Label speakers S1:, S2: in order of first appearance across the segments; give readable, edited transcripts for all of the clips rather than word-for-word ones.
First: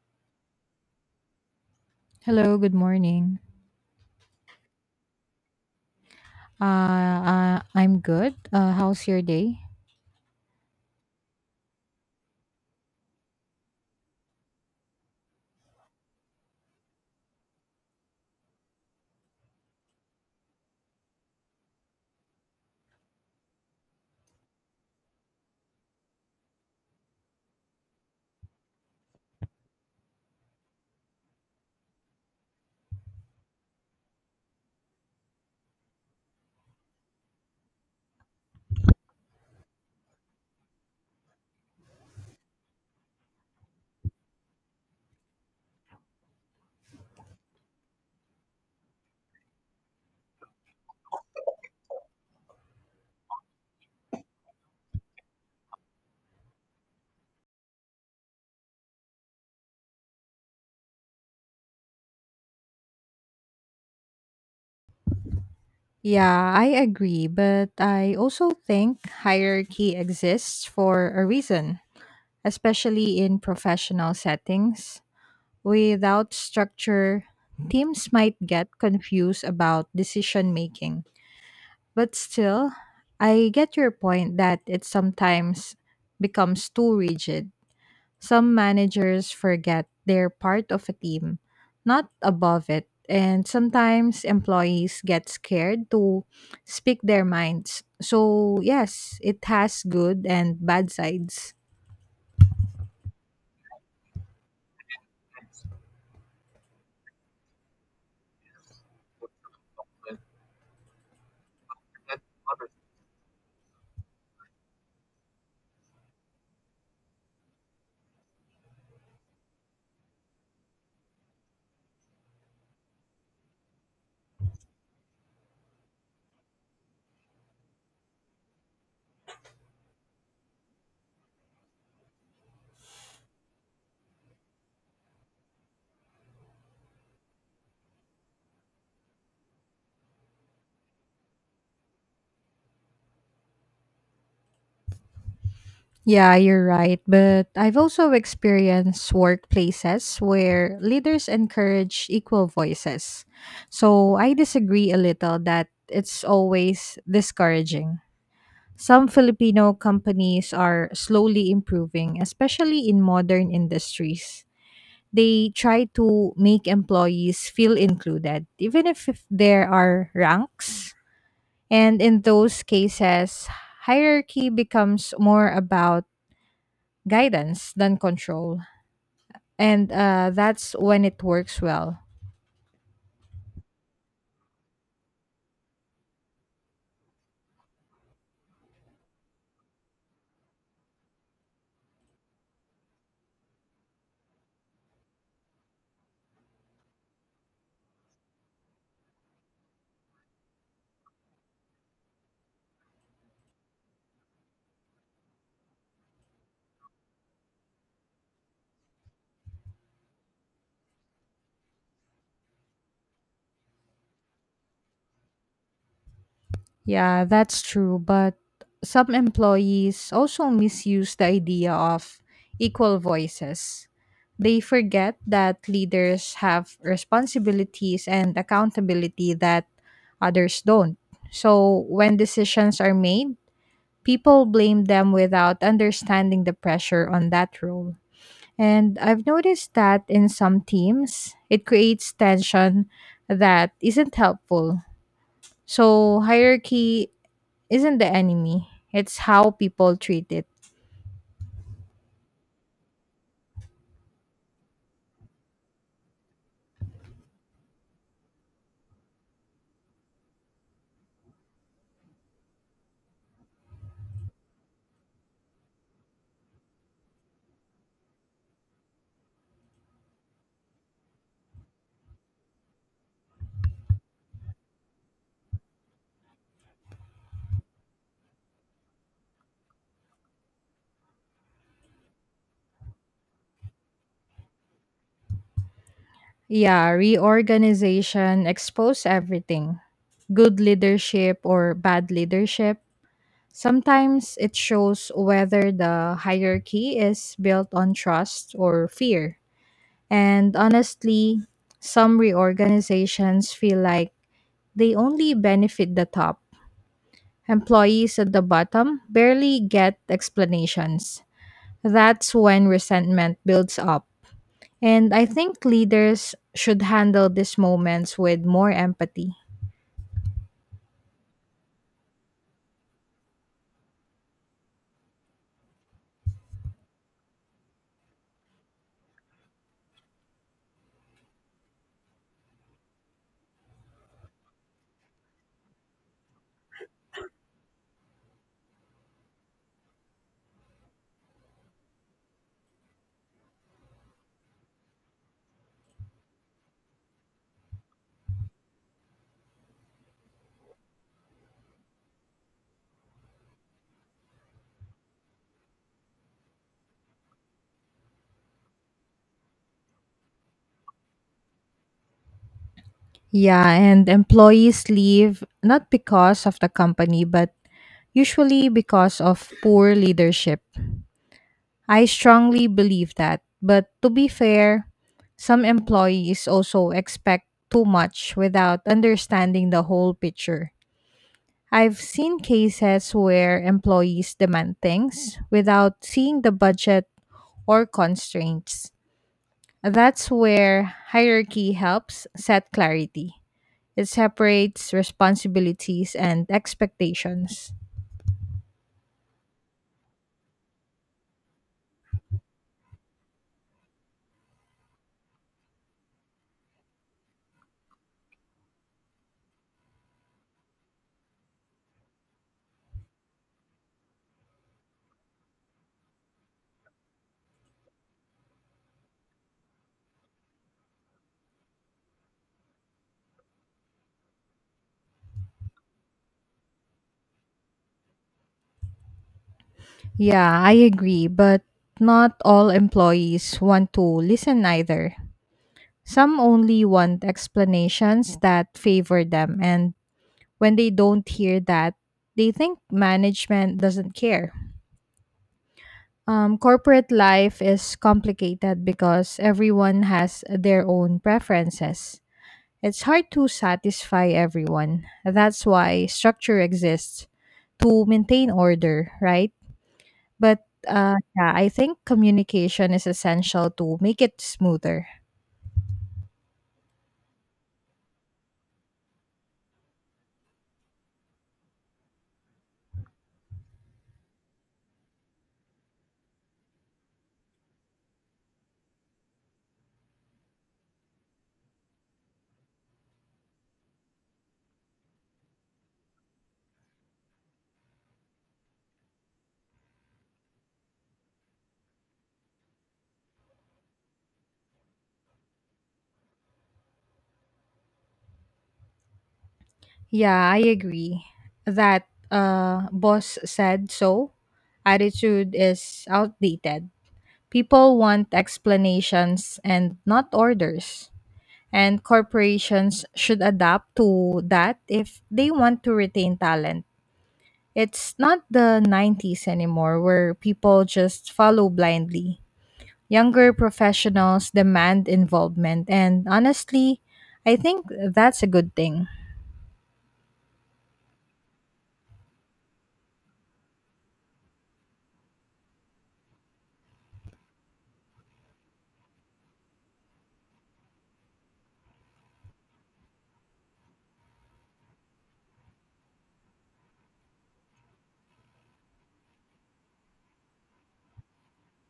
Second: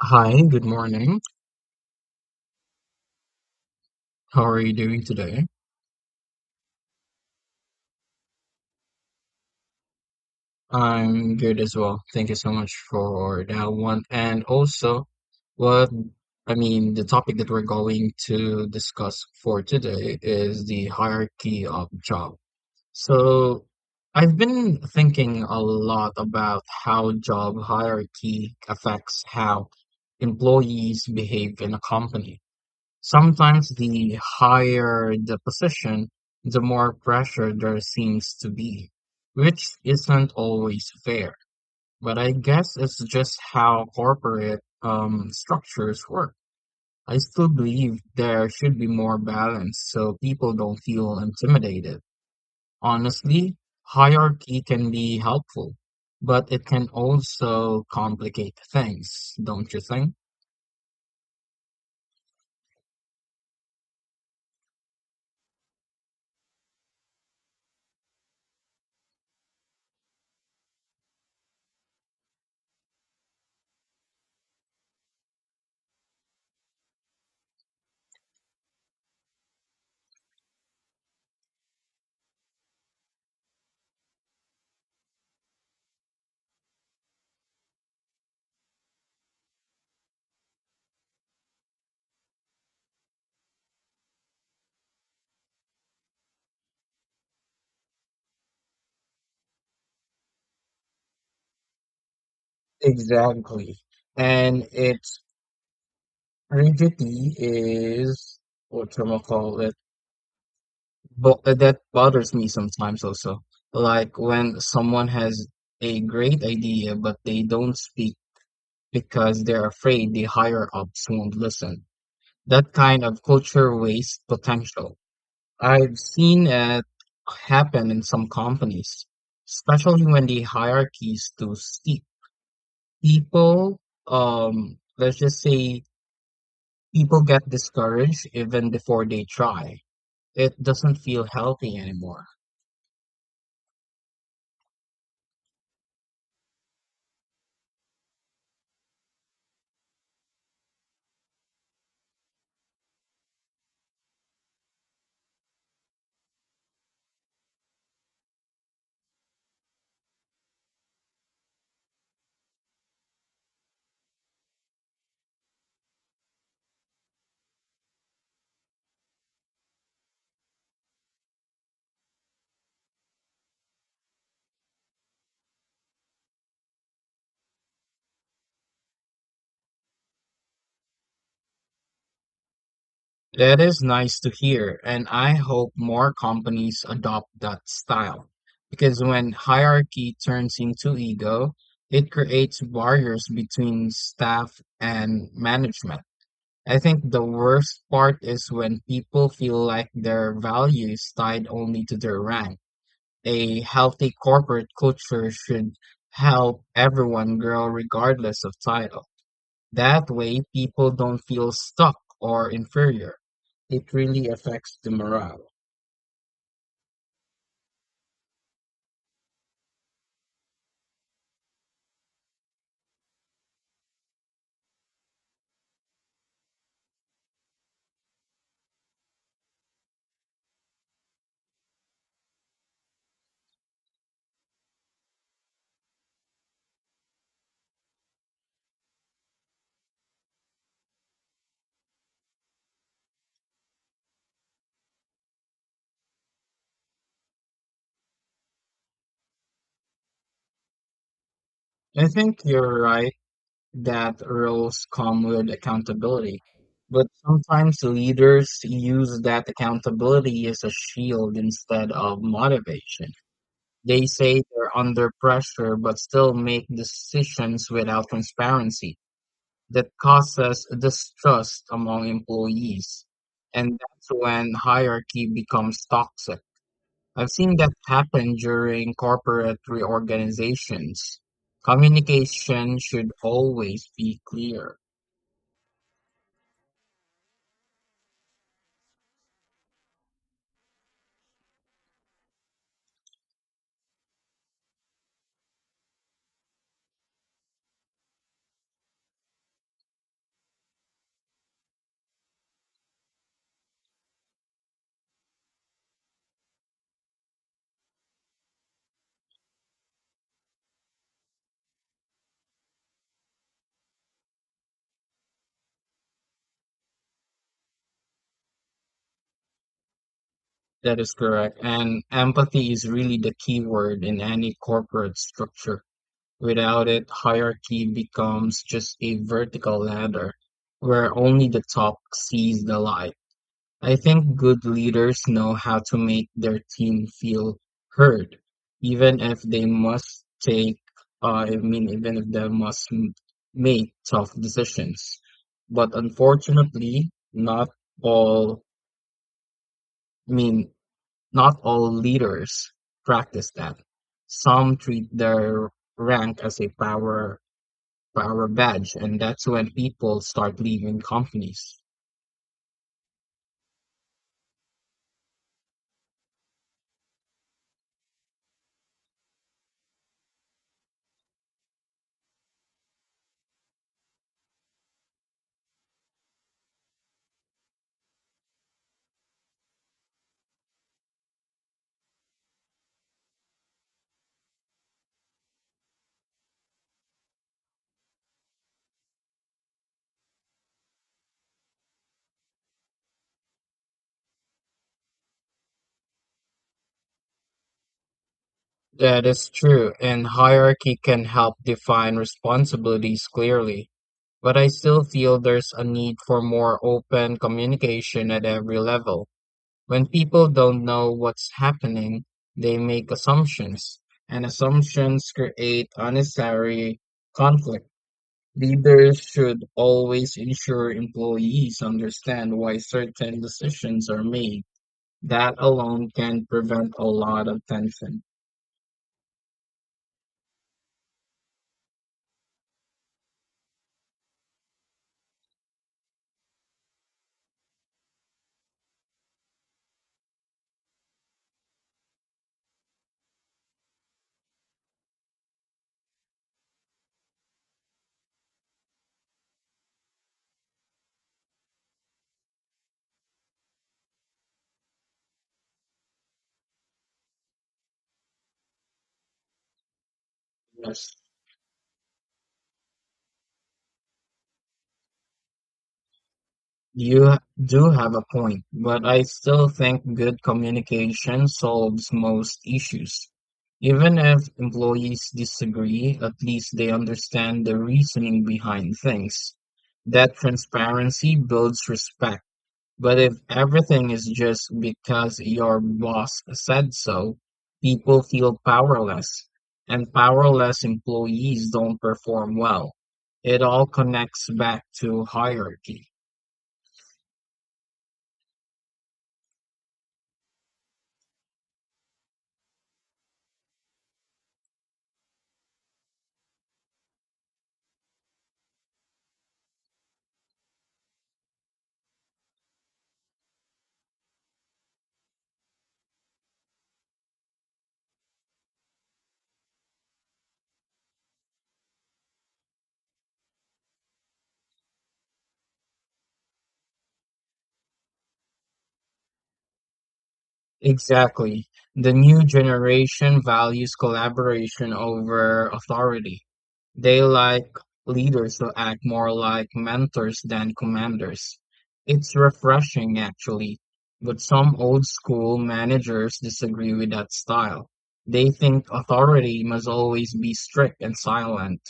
S1: Hi, good morning.
S2: Hello, good morning.
S1: How are you doing today?
S2: I'm good. How's your day?
S1: I'm good as well. Thank you so much for that one. And also, what the topic that we're going to discuss for today is the hierarchy of job. So, I've been thinking a lot about how job hierarchy affects how employees behave in a company. Sometimes the higher the position, the more pressure there seems to be, which isn't always fair. But I guess it's just how corporate structures work. I still believe there should be more balance so people don't feel intimidated. Honestly, hierarchy can be helpful, but it can also complicate things, don't you think?
S2: Yeah, I agree, but I also think hierarchy exists for a reason, especially in professional settings. Without structure, teams might get confused about decision making. But still, I get your point that it sometimes becomes too rigid. Some managers forget they're part of a team, not above it, and sometimes employees get scared to speak their minds. So, yes, it has good and bad sides.
S1: Exactly. And it's Rigidity is what you call it, but that bothers me sometimes also. Like when someone has a great idea, but they don't speak because they're afraid the higher ups won't listen. That kind of culture wastes potential. I've seen it happen in some companies, especially when the hierarchy is too steep. People, let's just say People get discouraged even before they try. It doesn't feel healthy anymore.
S2: Yeah, you're right. But I've also experienced workplaces where leaders encourage equal voices. So I disagree a little that it's always discouraging. Some Filipino companies are slowly improving, especially in modern industries. They try to make employees feel included, even if there are ranks. And in those cases, hierarchy becomes more about guidance than control. And that's when it works well.
S1: That is nice to hear, and I hope more companies adopt that style. Because when hierarchy turns into ego, it creates barriers between staff and management. I think the worst part is when people feel like their value is tied only to their rank. A healthy corporate culture should help everyone grow regardless of title. That way, people don't feel stuck or inferior. It really affects the morale.
S2: Yeah, that's true. But some employees also misuse the idea of equal voices. They forget that leaders have responsibilities and accountability that others don't. So when decisions are made, people blame them without understanding the pressure on that role. And I've noticed that in some teams, it creates tension that isn't helpful. So hierarchy isn't the enemy. It's how people treat it.
S1: I think you're right that roles come with accountability, but sometimes leaders use that accountability as a shield instead of motivation. They say they're under pressure but still make decisions without transparency that causes distrust among employees. And that's when hierarchy becomes toxic. I've seen that happen during corporate reorganizations. Communication should always be clear.
S2: Yeah, reorganization expose everything. Good leadership or bad leadership. Sometimes it shows whether the hierarchy is built on trust or fear. And honestly, some reorganizations feel like they only benefit the top. Employees at the bottom barely get explanations. That's when resentment builds up. And I think leaders should handle these moments with more empathy.
S1: That is correct. And empathy is really the key word in any corporate structure. Without it, hierarchy becomes just a vertical ladder where only the top sees the light. I think good leaders know how to make their team feel heard, even if they must take, I mean, even if they must m- make tough decisions. But unfortunately, all, I mean, not all leaders practice that. Some treat their rank as a power badge, and that's when people start leaving companies.
S2: Yeah, and employees leave not because of the company, but usually because of poor leadership. I strongly believe that. But to be fair, some employees also expect too much without understanding the whole picture. I've seen cases where employees demand things without seeing the budget or constraints. That's where hierarchy helps set clarity. It separates responsibilities and expectations.
S1: That is true, and hierarchy can help define responsibilities clearly, but I still feel there's a need for more open communication at every level. When people don't know what's happening, they make assumptions, and assumptions create unnecessary conflict. Leaders should always ensure employees understand why certain decisions are made. That alone can prevent a lot of tension.
S2: Yeah, I agree, but not all employees want to listen either. Some only want explanations that favor them, and when they don't hear that, they think management doesn't care. Corporate life is complicated because everyone has their own preferences. It's hard to satisfy everyone. That's why structure exists to maintain order, right? But yeah, I think communication is essential to make it smoother.
S1: You do have a point, but I still think good communication solves most issues. Even if employees disagree, at least they understand the reasoning behind things. That transparency builds respect. But if everything is just because your boss said so, people feel powerless, and powerless employees don't perform well. It all connects back to hierarchy.
S2: Yeah, I agree that boss said so. Attitude is outdated. People want explanations and not orders. And corporations should adapt to that if they want to retain talent. It's not the 90s anymore where people just follow blindly. Younger professionals demand involvement, and honestly, I think that's a good thing.
S1: Exactly. The new generation values collaboration over authority. They like leaders who act more like mentors than commanders. It's refreshing, actually, but some old school managers disagree with that style. They think authority must always be strict and silent.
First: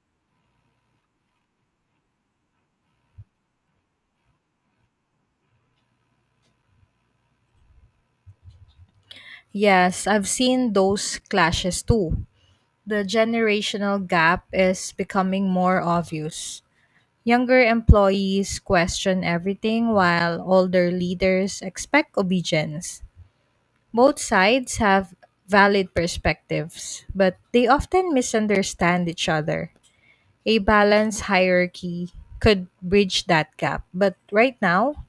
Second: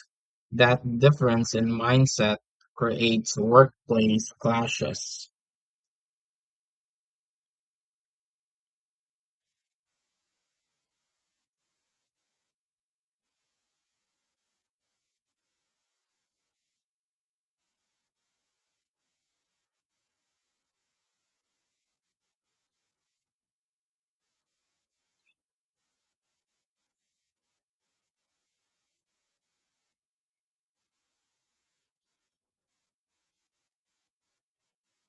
S1: That difference in mindset creates workplace clashes.
S2: Yes, I've seen those clashes too. The generational gap is becoming more obvious. Younger employees question everything while older leaders expect obedience. Both sides have valid perspectives, but they often misunderstand each other. A balanced hierarchy could bridge that gap, but right now,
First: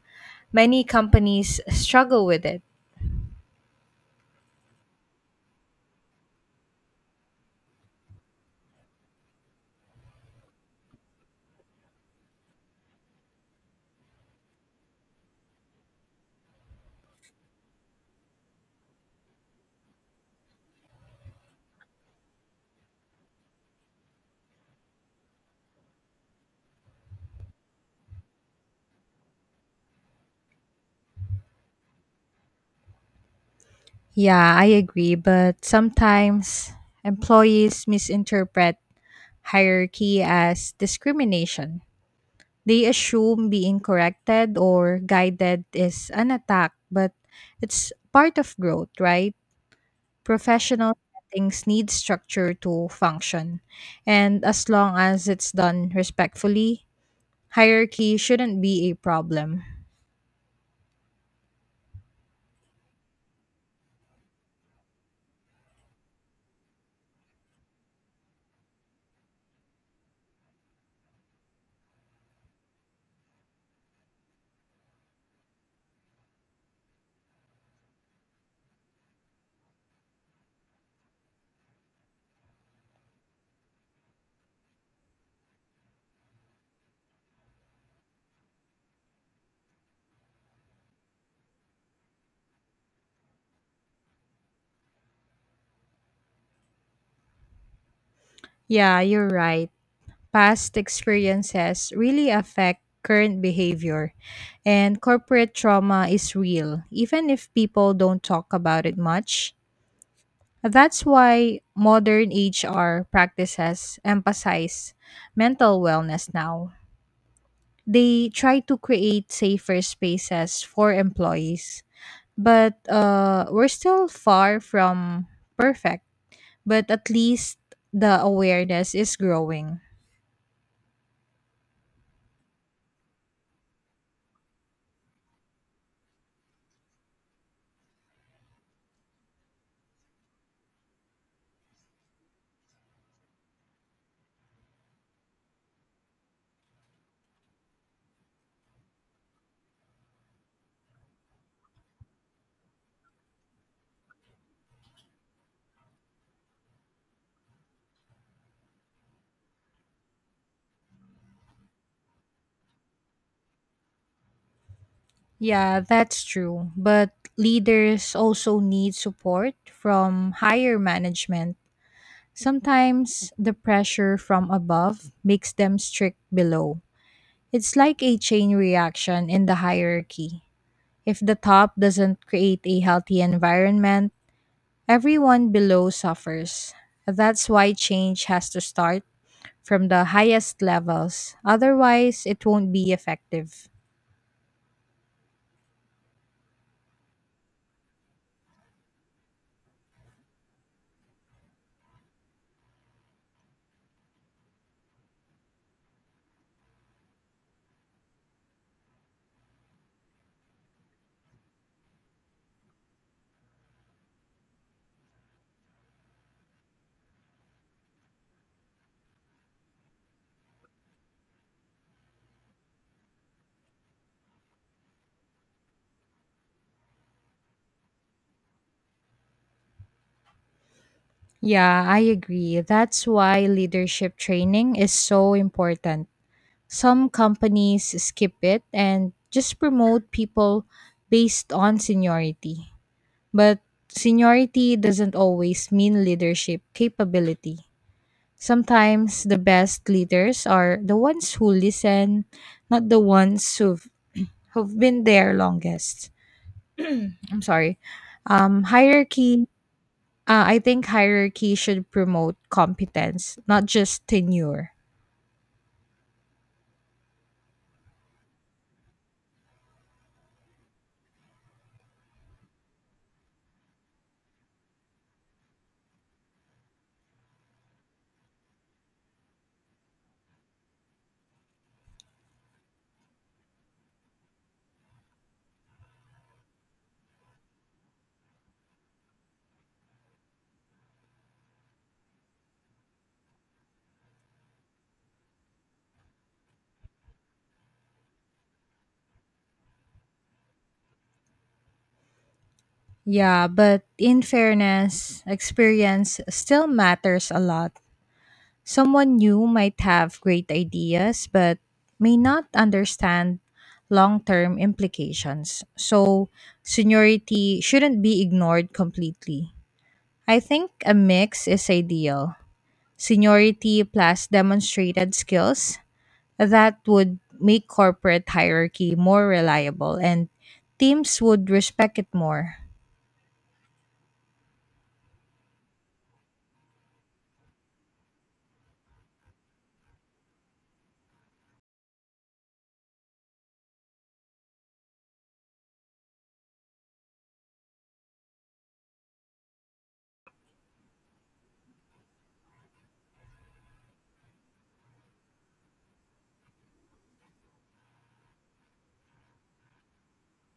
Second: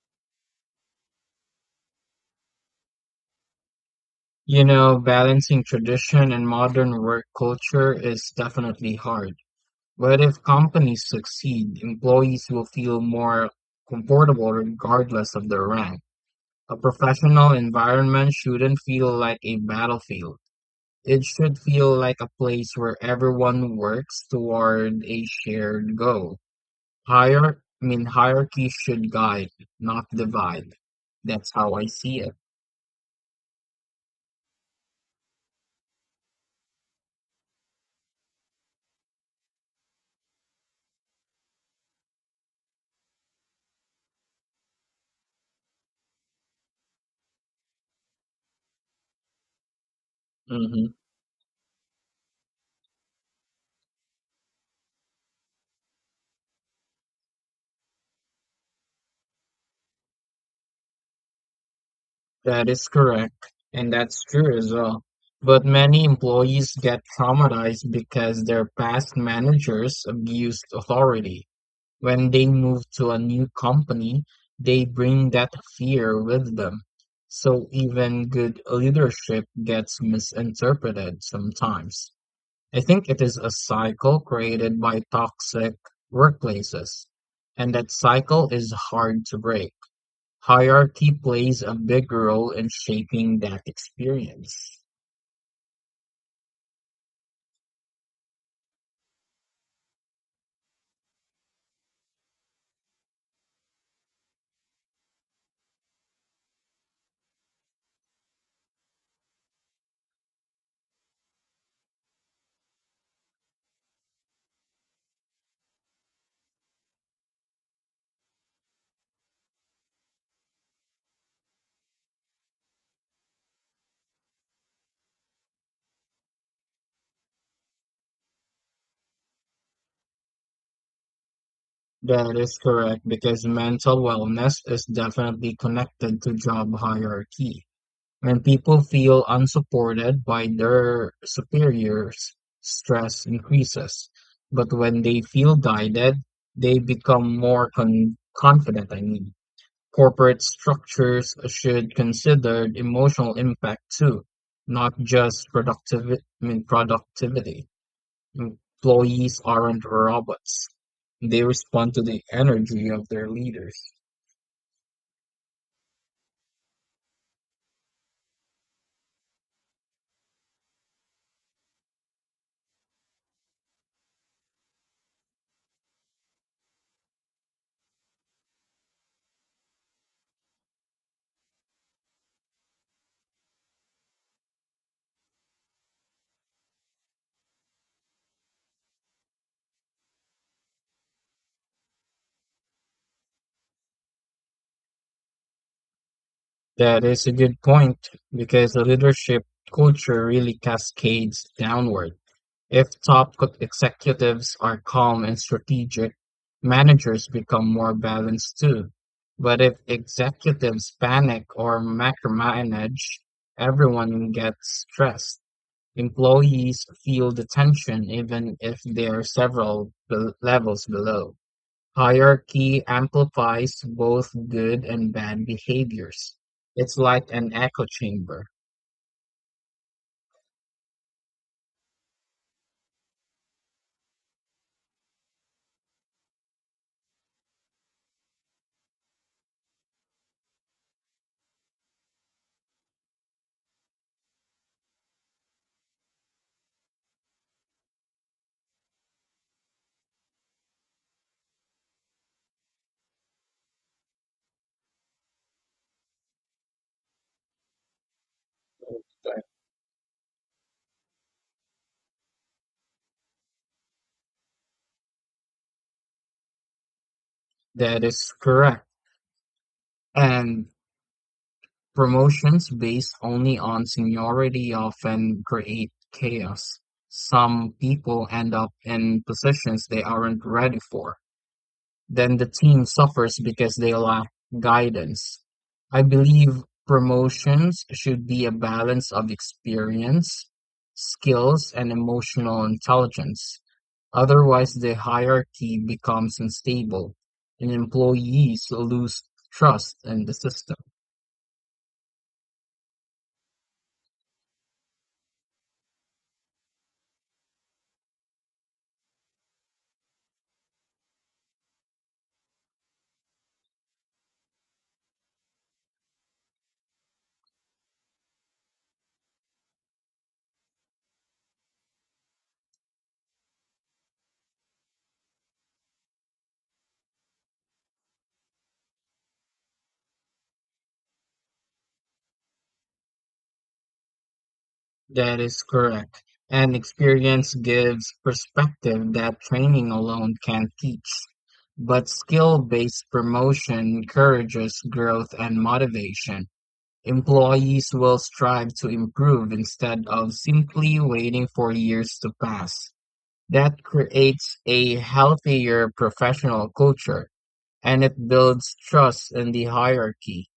S2: many companies struggle with it.
S1: You know, balancing tradition and modern work culture is definitely hard. But if companies succeed, employees will feel more comfortable regardless of their rank. A professional environment shouldn't feel like a battlefield. It should feel like a place where everyone works toward a shared goal. Hierarchy should guide, not divide. That's how I see it.
S2: Yeah, I agree, but sometimes employees misinterpret hierarchy as discrimination. They assume being corrected or guided is an attack, but it's part of growth, right?
S1: Hmm.
S2: Professional settings need structure to function, and as long as it's done respectfully, hierarchy shouldn't be a problem.
S1: That is correct, and that's true as well. But many employees get traumatized because their past managers abused authority. When they move to a new company, they bring that fear with them. So even good leadership gets misinterpreted sometimes. I think it is a cycle created by toxic workplaces, and that cycle is hard to break. Hierarchy plays a big role in shaping that experience.
S2: Yeah, you're right. Past experiences really affect current behavior, and corporate trauma is real, even if people don't talk about it much. That's why modern HR practices emphasize mental wellness now. They try to create safer spaces for employees, but we're still far from perfect. But at least the awareness is growing.
S1: That is correct because mental wellness is definitely connected to job hierarchy. When people feel unsupported by their superiors, stress increases. But when they feel guided, they become more confident. I mean, corporate structures should consider emotional impact too, not just productivity. Employees aren't robots. They respond to the energy of their leaders.
S2: Yeah, that's true. But leaders also need support from higher management. Sometimes the pressure from above makes them strict below. It's like a chain reaction in the hierarchy. If the top doesn't create a healthy environment, everyone below suffers. That's why change has to start from the highest levels. Otherwise, it won't be effective.
S1: That is a good point because the leadership culture really cascades downward. If top executives are calm and strategic, managers become more balanced too. But if executives panic or macromanage, everyone gets stressed. Employees feel the tension even if they are several levels below. Hierarchy amplifies both good and bad behaviors. It's like an echo chamber.
S2: Yeah, I agree. That's why leadership training is so important. Some companies skip it and just promote people based on seniority. But seniority doesn't always mean leadership capability. Sometimes the best leaders are the ones who listen, not the ones who've been there longest. I'm sorry. Hierarchy. I think hierarchy should promote competence, not just tenure.
S1: That is correct. And promotions based only on seniority often create chaos. Some people end up in positions they aren't ready for. Then the team suffers because they lack guidance. I believe promotions should be a balance of experience, skills, and emotional intelligence. Otherwise, the hierarchy becomes unstable and employees lose trust in the system.
S2: Yeah, but in fairness, experience still matters a lot. Someone new might have great ideas but may not understand long term implications. So, seniority shouldn't be ignored completely. I think a mix is ideal seniority plus demonstrated skills that would make corporate hierarchy more reliable and teams would respect it more.
S1: That is correct. And experience gives perspective that training alone can't teach. But skill based promotion encourages growth and motivation. Employees will strive to improve instead of simply waiting for years to pass. That creates a healthier professional culture and it builds trust in the hierarchy.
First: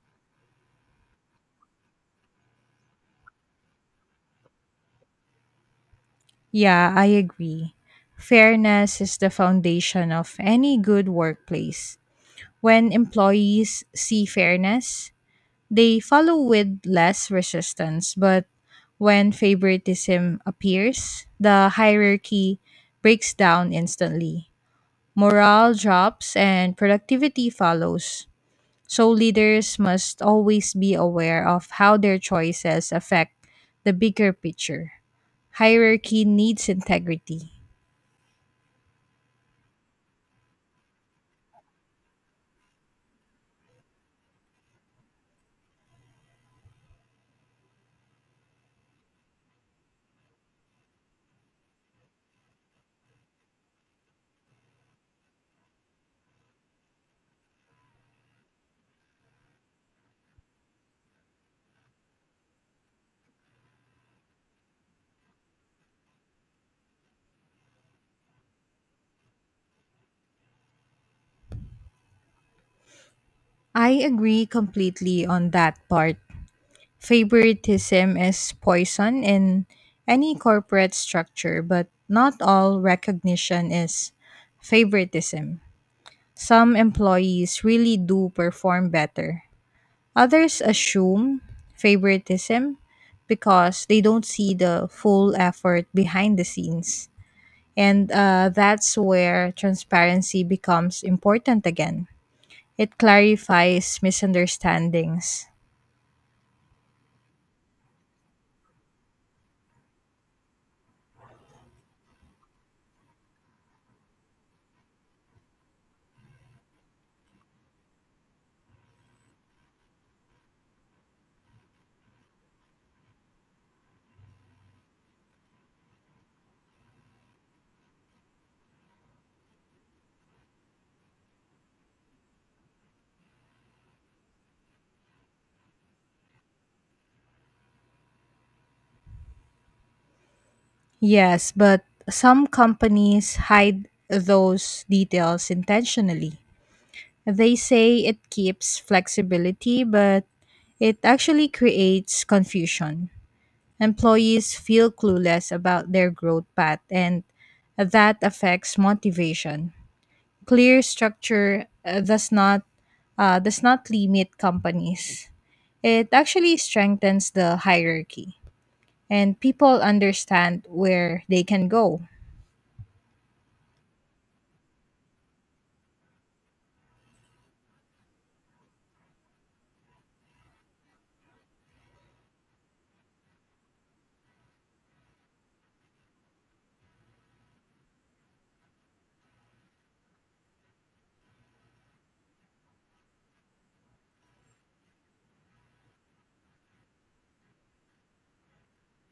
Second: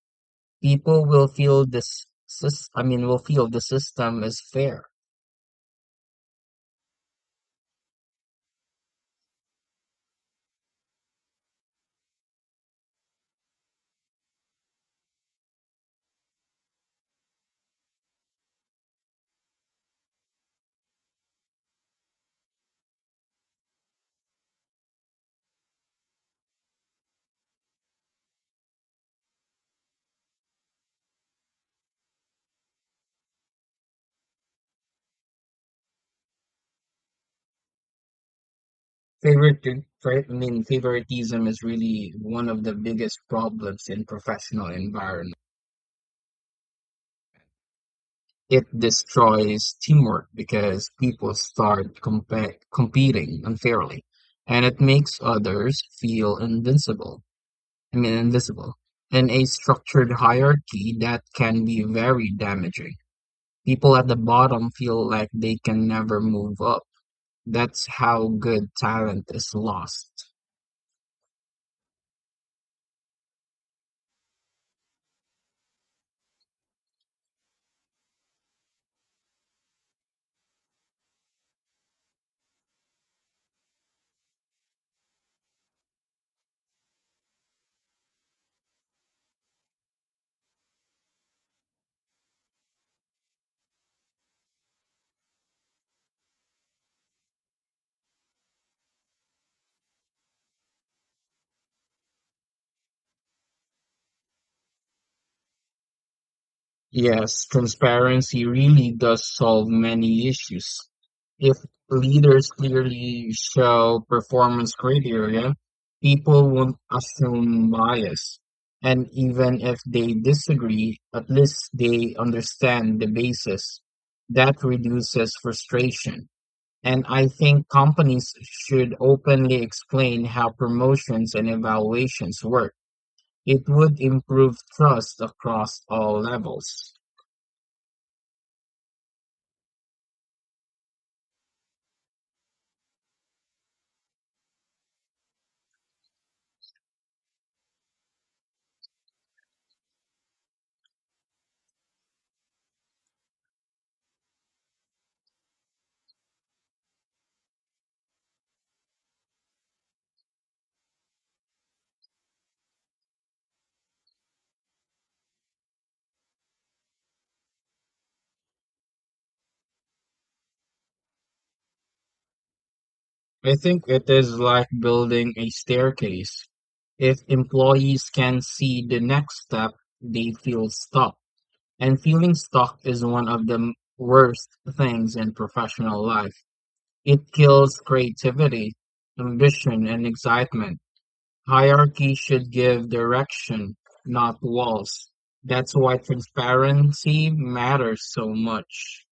S1: People will feel the system is fair.
S2: Yeah, I agree. Fairness is the foundation of any good workplace. When employees see fairness, they follow with less resistance. But when favoritism appears, the hierarchy breaks down instantly. Morale drops and productivity follows. So leaders must always be aware of how their choices affect the bigger picture. Hierarchy needs integrity.
S1: Favoritism is really one of the biggest problems in professional environment. It destroys teamwork because people start competing unfairly, and it makes others feel invincible. I mean, invisible. In a structured hierarchy, that can be very damaging. People at the bottom feel like they can never move up. That's how good talent is lost.
S2: I agree completely on that part. Favoritism is poison in any corporate structure, but not all recognition is favoritism. Some employees really do perform better. Others assume favoritism because they don't see the full effort behind the scenes. And that's where transparency becomes important again. It clarifies misunderstandings.
S1: Yes, transparency really does solve many issues. If leaders clearly show performance criteria, people won't assume bias. And even if they disagree, at least they understand the basis. That reduces frustration. And I think companies should openly explain how promotions and evaluations work. It would improve trust across all levels.
S2: Yes, but some companies hide those details intentionally. They say it keeps flexibility, but it actually creates confusion. Employees feel clueless about their growth path, and that affects motivation. Clear structure does not limit companies. It actually strengthens the hierarchy, and people understand where they can go.
S1: I think it is like building a staircase. If employees can see the next step, they feel stuck. And feeling stuck is one of the worst things in professional life. It kills creativity, ambition, and excitement. Hierarchy should give direction, not walls. That's why transparency matters so much.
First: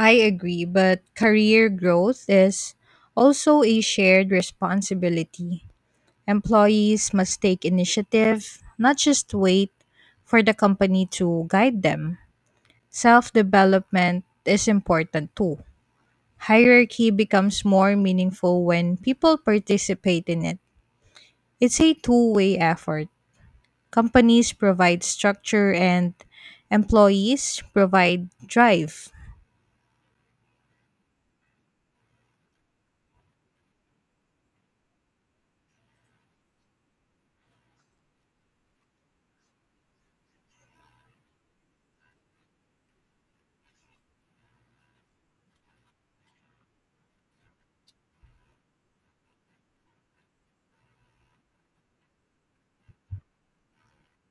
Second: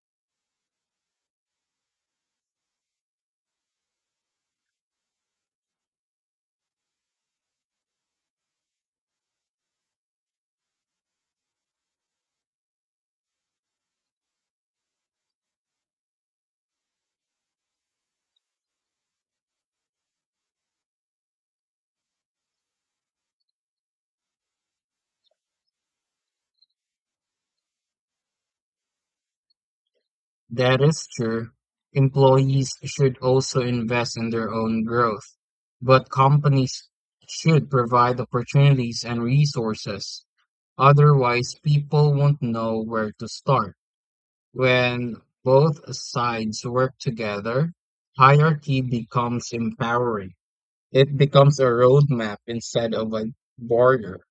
S2: I agree, but career growth is also a shared responsibility. Employees must take initiative, not just wait for the company to guide them. Self development is important too. Hierarchy becomes more meaningful when people participate in it. It's a two-way effort. Companies provide structure and employees provide drive.
S1: That is true. Employees should also invest in their own growth, but companies should provide opportunities and resources. Otherwise, people won't know where to start. When both sides work together, hierarchy becomes empowering. It becomes a roadmap instead of a border.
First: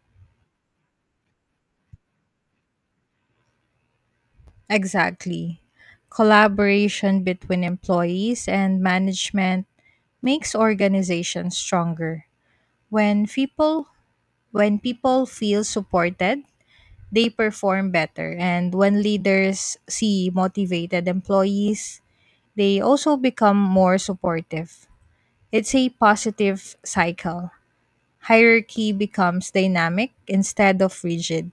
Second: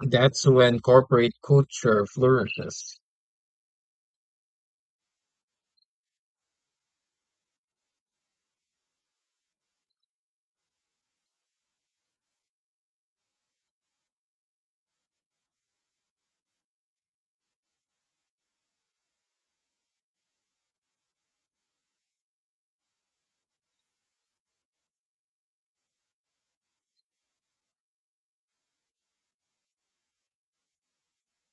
S1: That's when corporate culture flourishes.
S2: Exactly. Collaboration between employees and management makes organizations stronger. When people when people feel supported, they perform better and when leaders see motivated employees, they also become more supportive. It's a positive cycle. Hierarchy becomes dynamic instead of rigid,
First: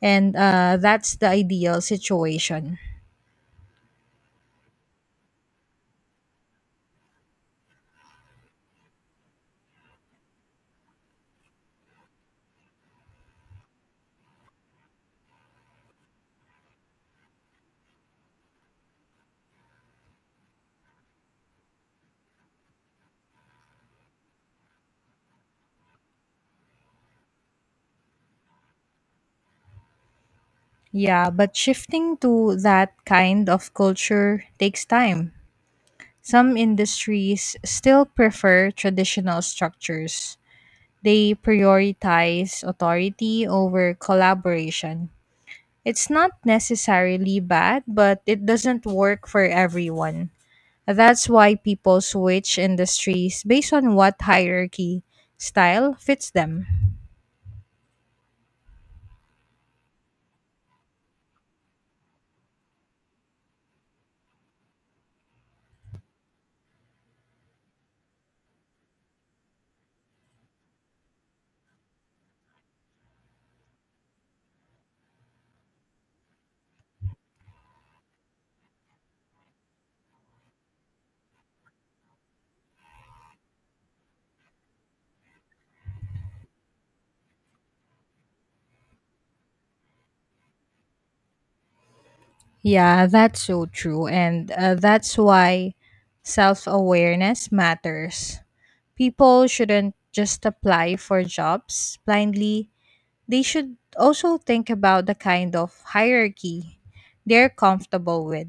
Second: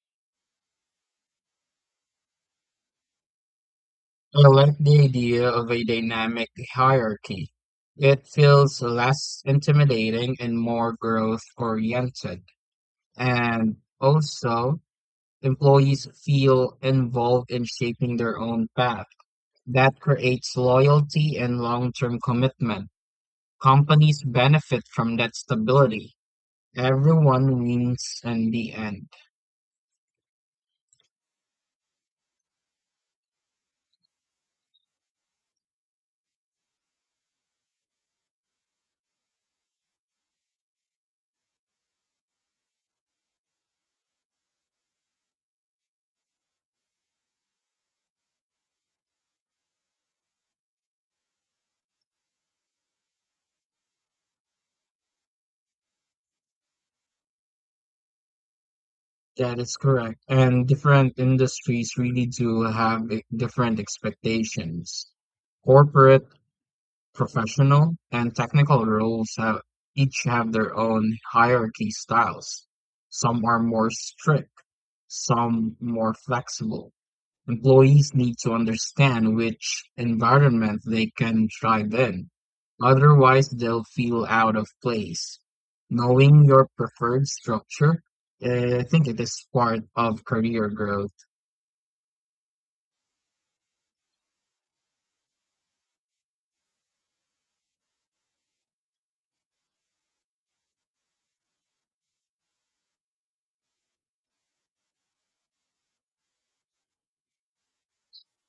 S2: and that's the ideal situation.
S1: I like the idea of a dynamic hierarchy. It feels less intimidating and more growth oriented. And also, employees feel involved in shaping their own path. That creates loyalty and long term commitment. Companies benefit from that stability. Everyone wins in the end.
S2: Yeah, but shifting to that kind of culture takes time. Some industries still prefer traditional structures. They prioritize authority over collaboration. It's not necessarily bad, but it doesn't work for everyone. That's why people switch industries based on what hierarchy style fits them.
S1: That is correct. And different industries really do have different expectations. Corporate, professional, and technical roles have each have their own hierarchy styles. Some are more strict, some more flexible. Employees need to understand which environment they can thrive in. Otherwise, they'll feel out of place. Knowing your preferred structure, I think it is part of career growth.
S2: Yeah, that's so true. And that's why self awareness matters. People shouldn't just apply for jobs blindly, they should also think about the kind of hierarchy they're comfortable with.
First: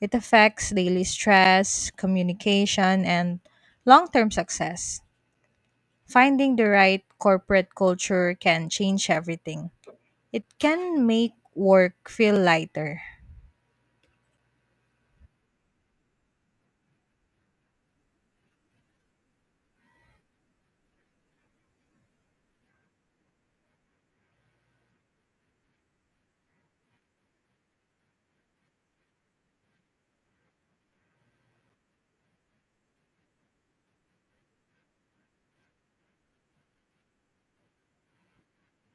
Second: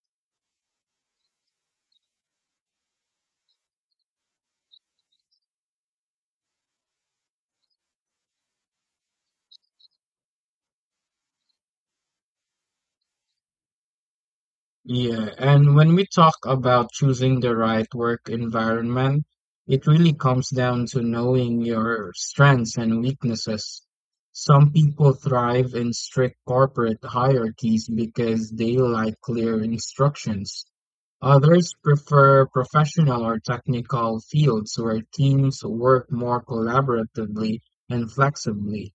S2: It affects daily stress, communication, and long term success. Finding the right corporate culture can change everything. It can make work feel lighter.
S1: Yeah, and when we talk about choosing the right work environment, it really comes down to knowing your strengths and weaknesses. Some people thrive in strict corporate hierarchies because they like clear instructions. Others prefer professional or technical fields where teams work more collaboratively and flexibly.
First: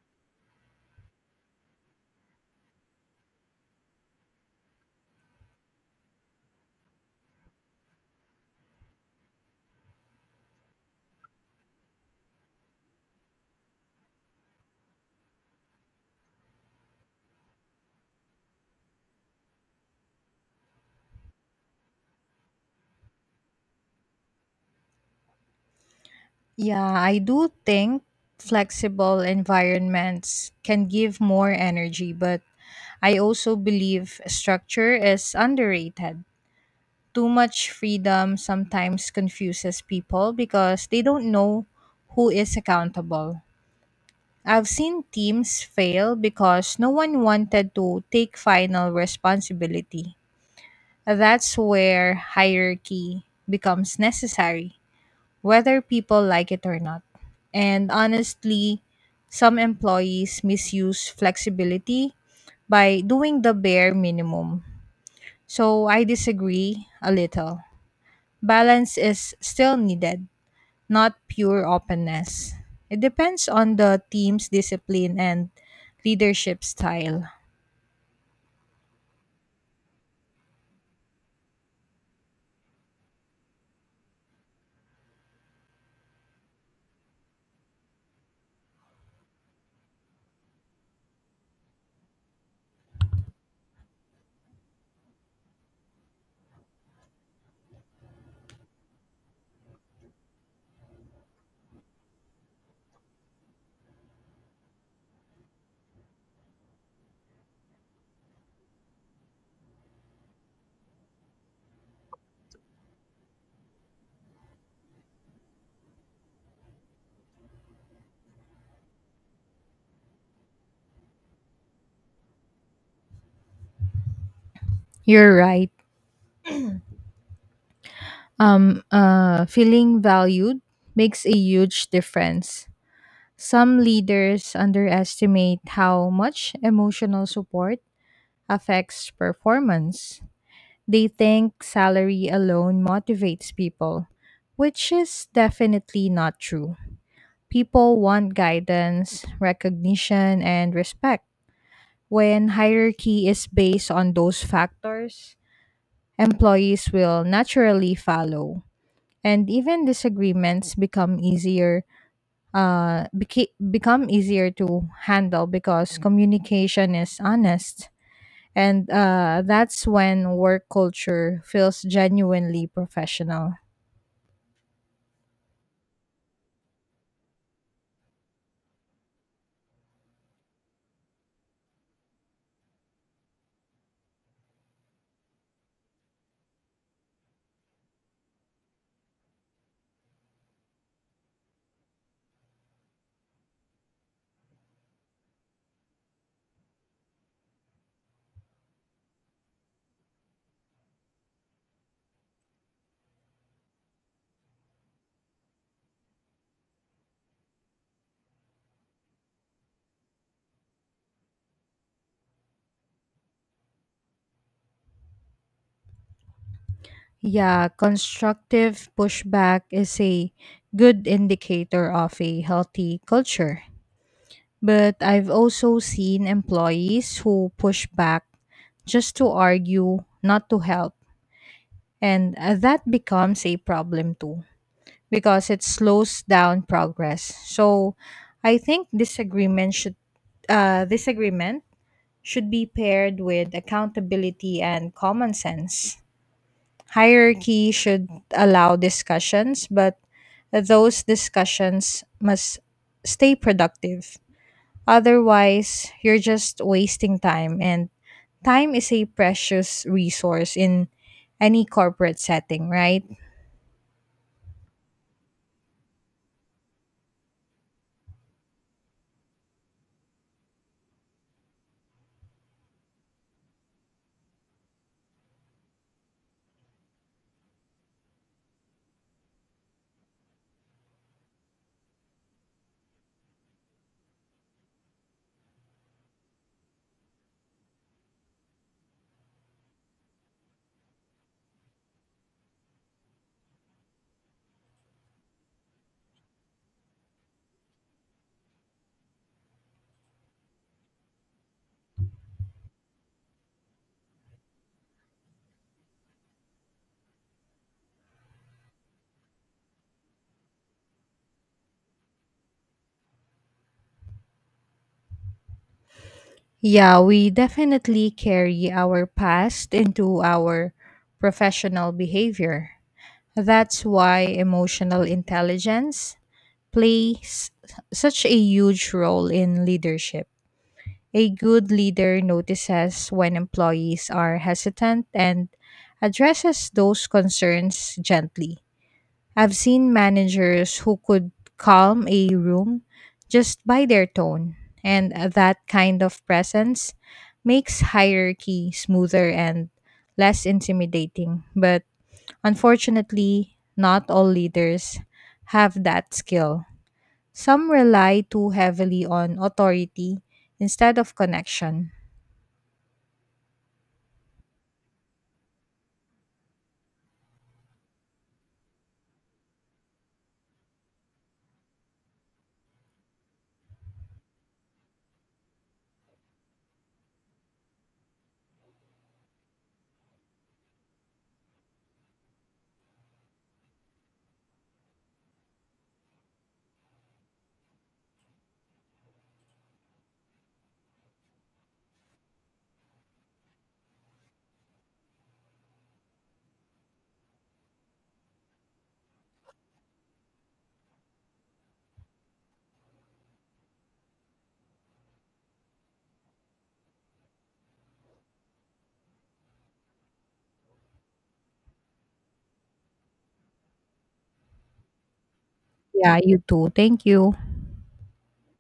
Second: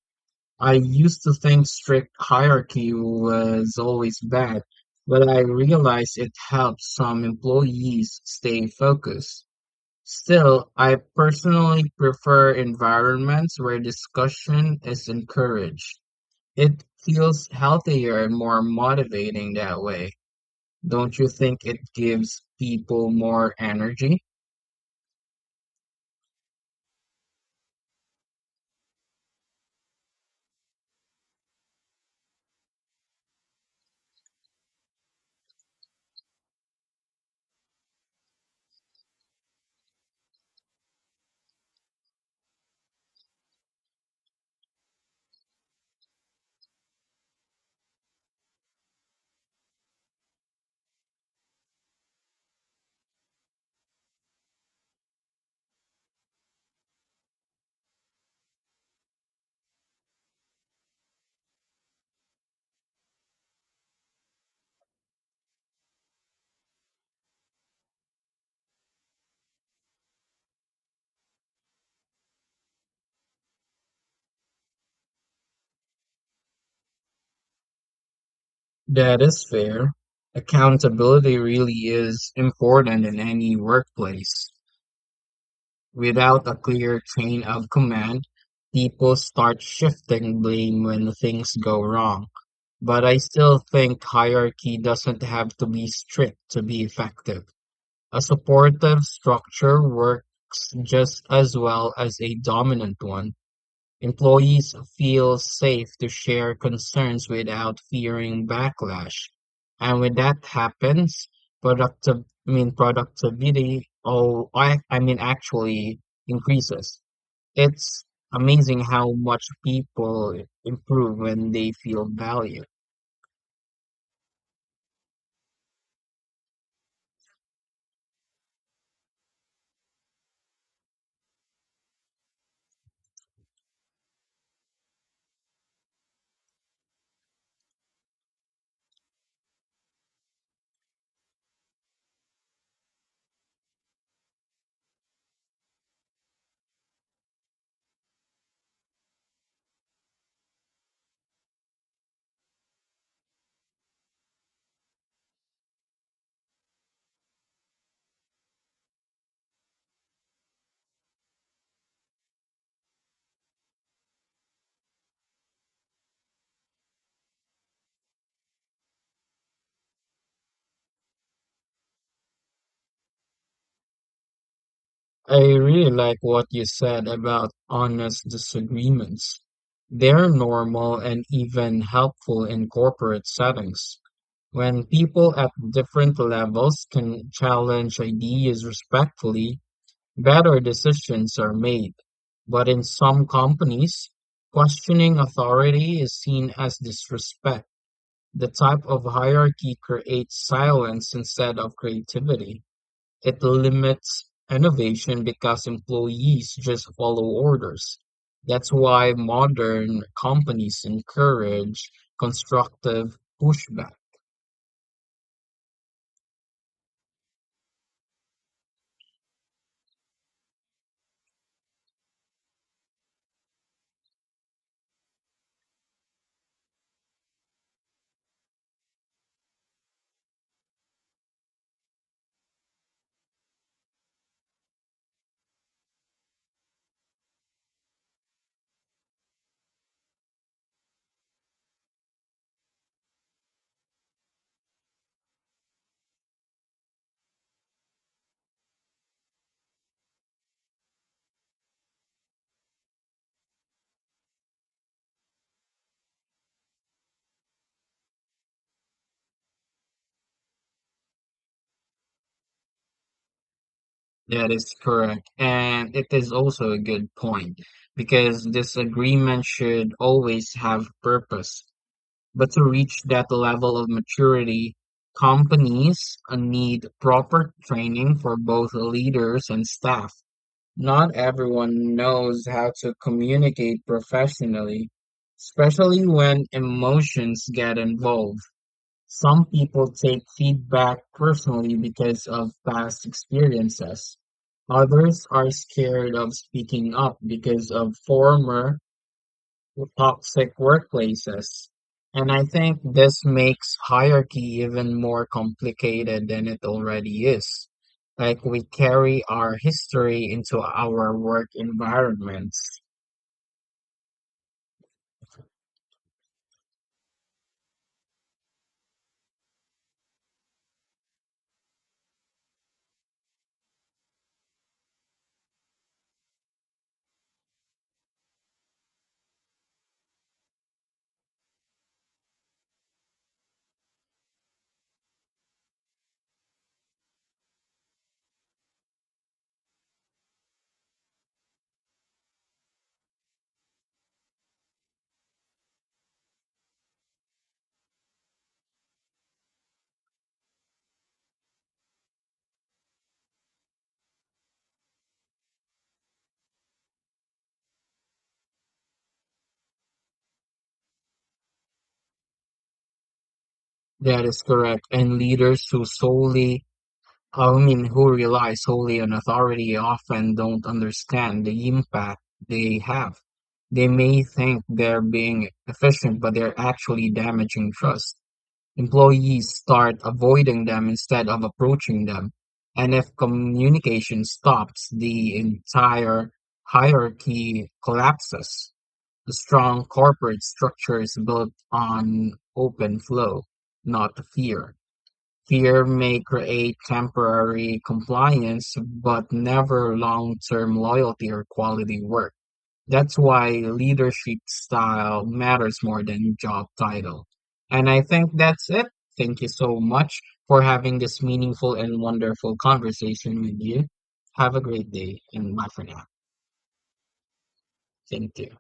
S1: I used to think strict hierarchy was always bad, but I realized it helps some employees stay focused. Still, I personally prefer environments where discussion is encouraged. It feels healthier and more motivating that way. Don't you think it gives people more energy?
S2: Yeah, I do think flexible environments can give more energy, but I also believe structure is underrated. Too much freedom sometimes confuses people because they don't know who is accountable. I've seen teams fail because no one wanted to take final responsibility. That's where hierarchy becomes necessary whether people like it or not. And honestly, some employees misuse flexibility by doing the bare minimum. So I disagree a little. Balance is still needed, not pure openness. It depends on the team's discipline and leadership style.
S1: That is fair. Accountability really is important in any workplace. Without a clear chain of command, people start shifting blame when things go wrong. But I still think hierarchy doesn't have to be strict to be effective. A supportive structure works just as well as a dominant one. Employees feel safe to share concerns without fearing backlash. And when that happens, productive, productivity, actually increases. It's amazing how much people improve when they feel valued.
S2: You're right. Feeling valued makes a huge difference. Some leaders underestimate how much emotional support affects performance. They think salary alone motivates people, which is definitely not true. People want guidance, recognition, and respect. When hierarchy is based on those factors, employees will naturally follow, and even disagreements become easier become easier to handle because communication is honest. And that's when work culture feels genuinely professional.
S1: I really like what you said about honest disagreements. They're normal and even helpful in corporate settings. When people at different levels can challenge ideas respectfully, better decisions are made. But in some companies, questioning authority is seen as disrespect. The type of hierarchy creates silence instead of creativity. It limits innovation because employees just follow orders. That's why modern companies encourage constructive pushback.
S2: Yeah, constructive pushback is a good indicator of a healthy culture. But I've also seen employees who push back just to argue, not to help. And that becomes a problem too because it slows down progress. So I think disagreement should be paired with accountability and common sense. Hierarchy should allow discussions, but those discussions must stay productive. Otherwise, you're just wasting time, and time is a precious resource in any corporate setting, right?
S1: That is correct. And it is also a good point because this agreement should always have purpose. But to reach that level of maturity, companies need proper training for both leaders and staff. Not everyone knows how to communicate professionally, especially when emotions get involved. Some people take feedback personally because of past experiences. Others are scared of speaking up because of former toxic workplaces. And I think this makes hierarchy even more complicated than it already is. Like we carry our history into our work environments.
S2: Yeah, we definitely carry our past into our professional behavior. That's why emotional intelligence plays such a huge role in leadership. A good leader notices when employees are hesitant and addresses those concerns gently. I've seen managers who could calm a room just by their tone, and that kind of presence makes hierarchy smoother and less intimidating. But unfortunately, not all leaders have that skill. Some rely too heavily on authority instead of connection.
S1: That is correct. And leaders who solely Women who rely solely on authority often don't understand the impact they have. They may think they're being efficient, but they're actually damaging trust. Employees start avoiding them instead of approaching them. And if communication stops, the entire hierarchy collapses. A strong corporate structure is built on open flow, not fear. Fear may create temporary compliance, but never long-term loyalty or quality work. That's why leadership style matters more than job title. And I think that's it. Thank you so much for having this meaningful and wonderful conversation with you. Have a great day and bye for now.
S2: Yeah, you too. Thank you.
S1: Thank you.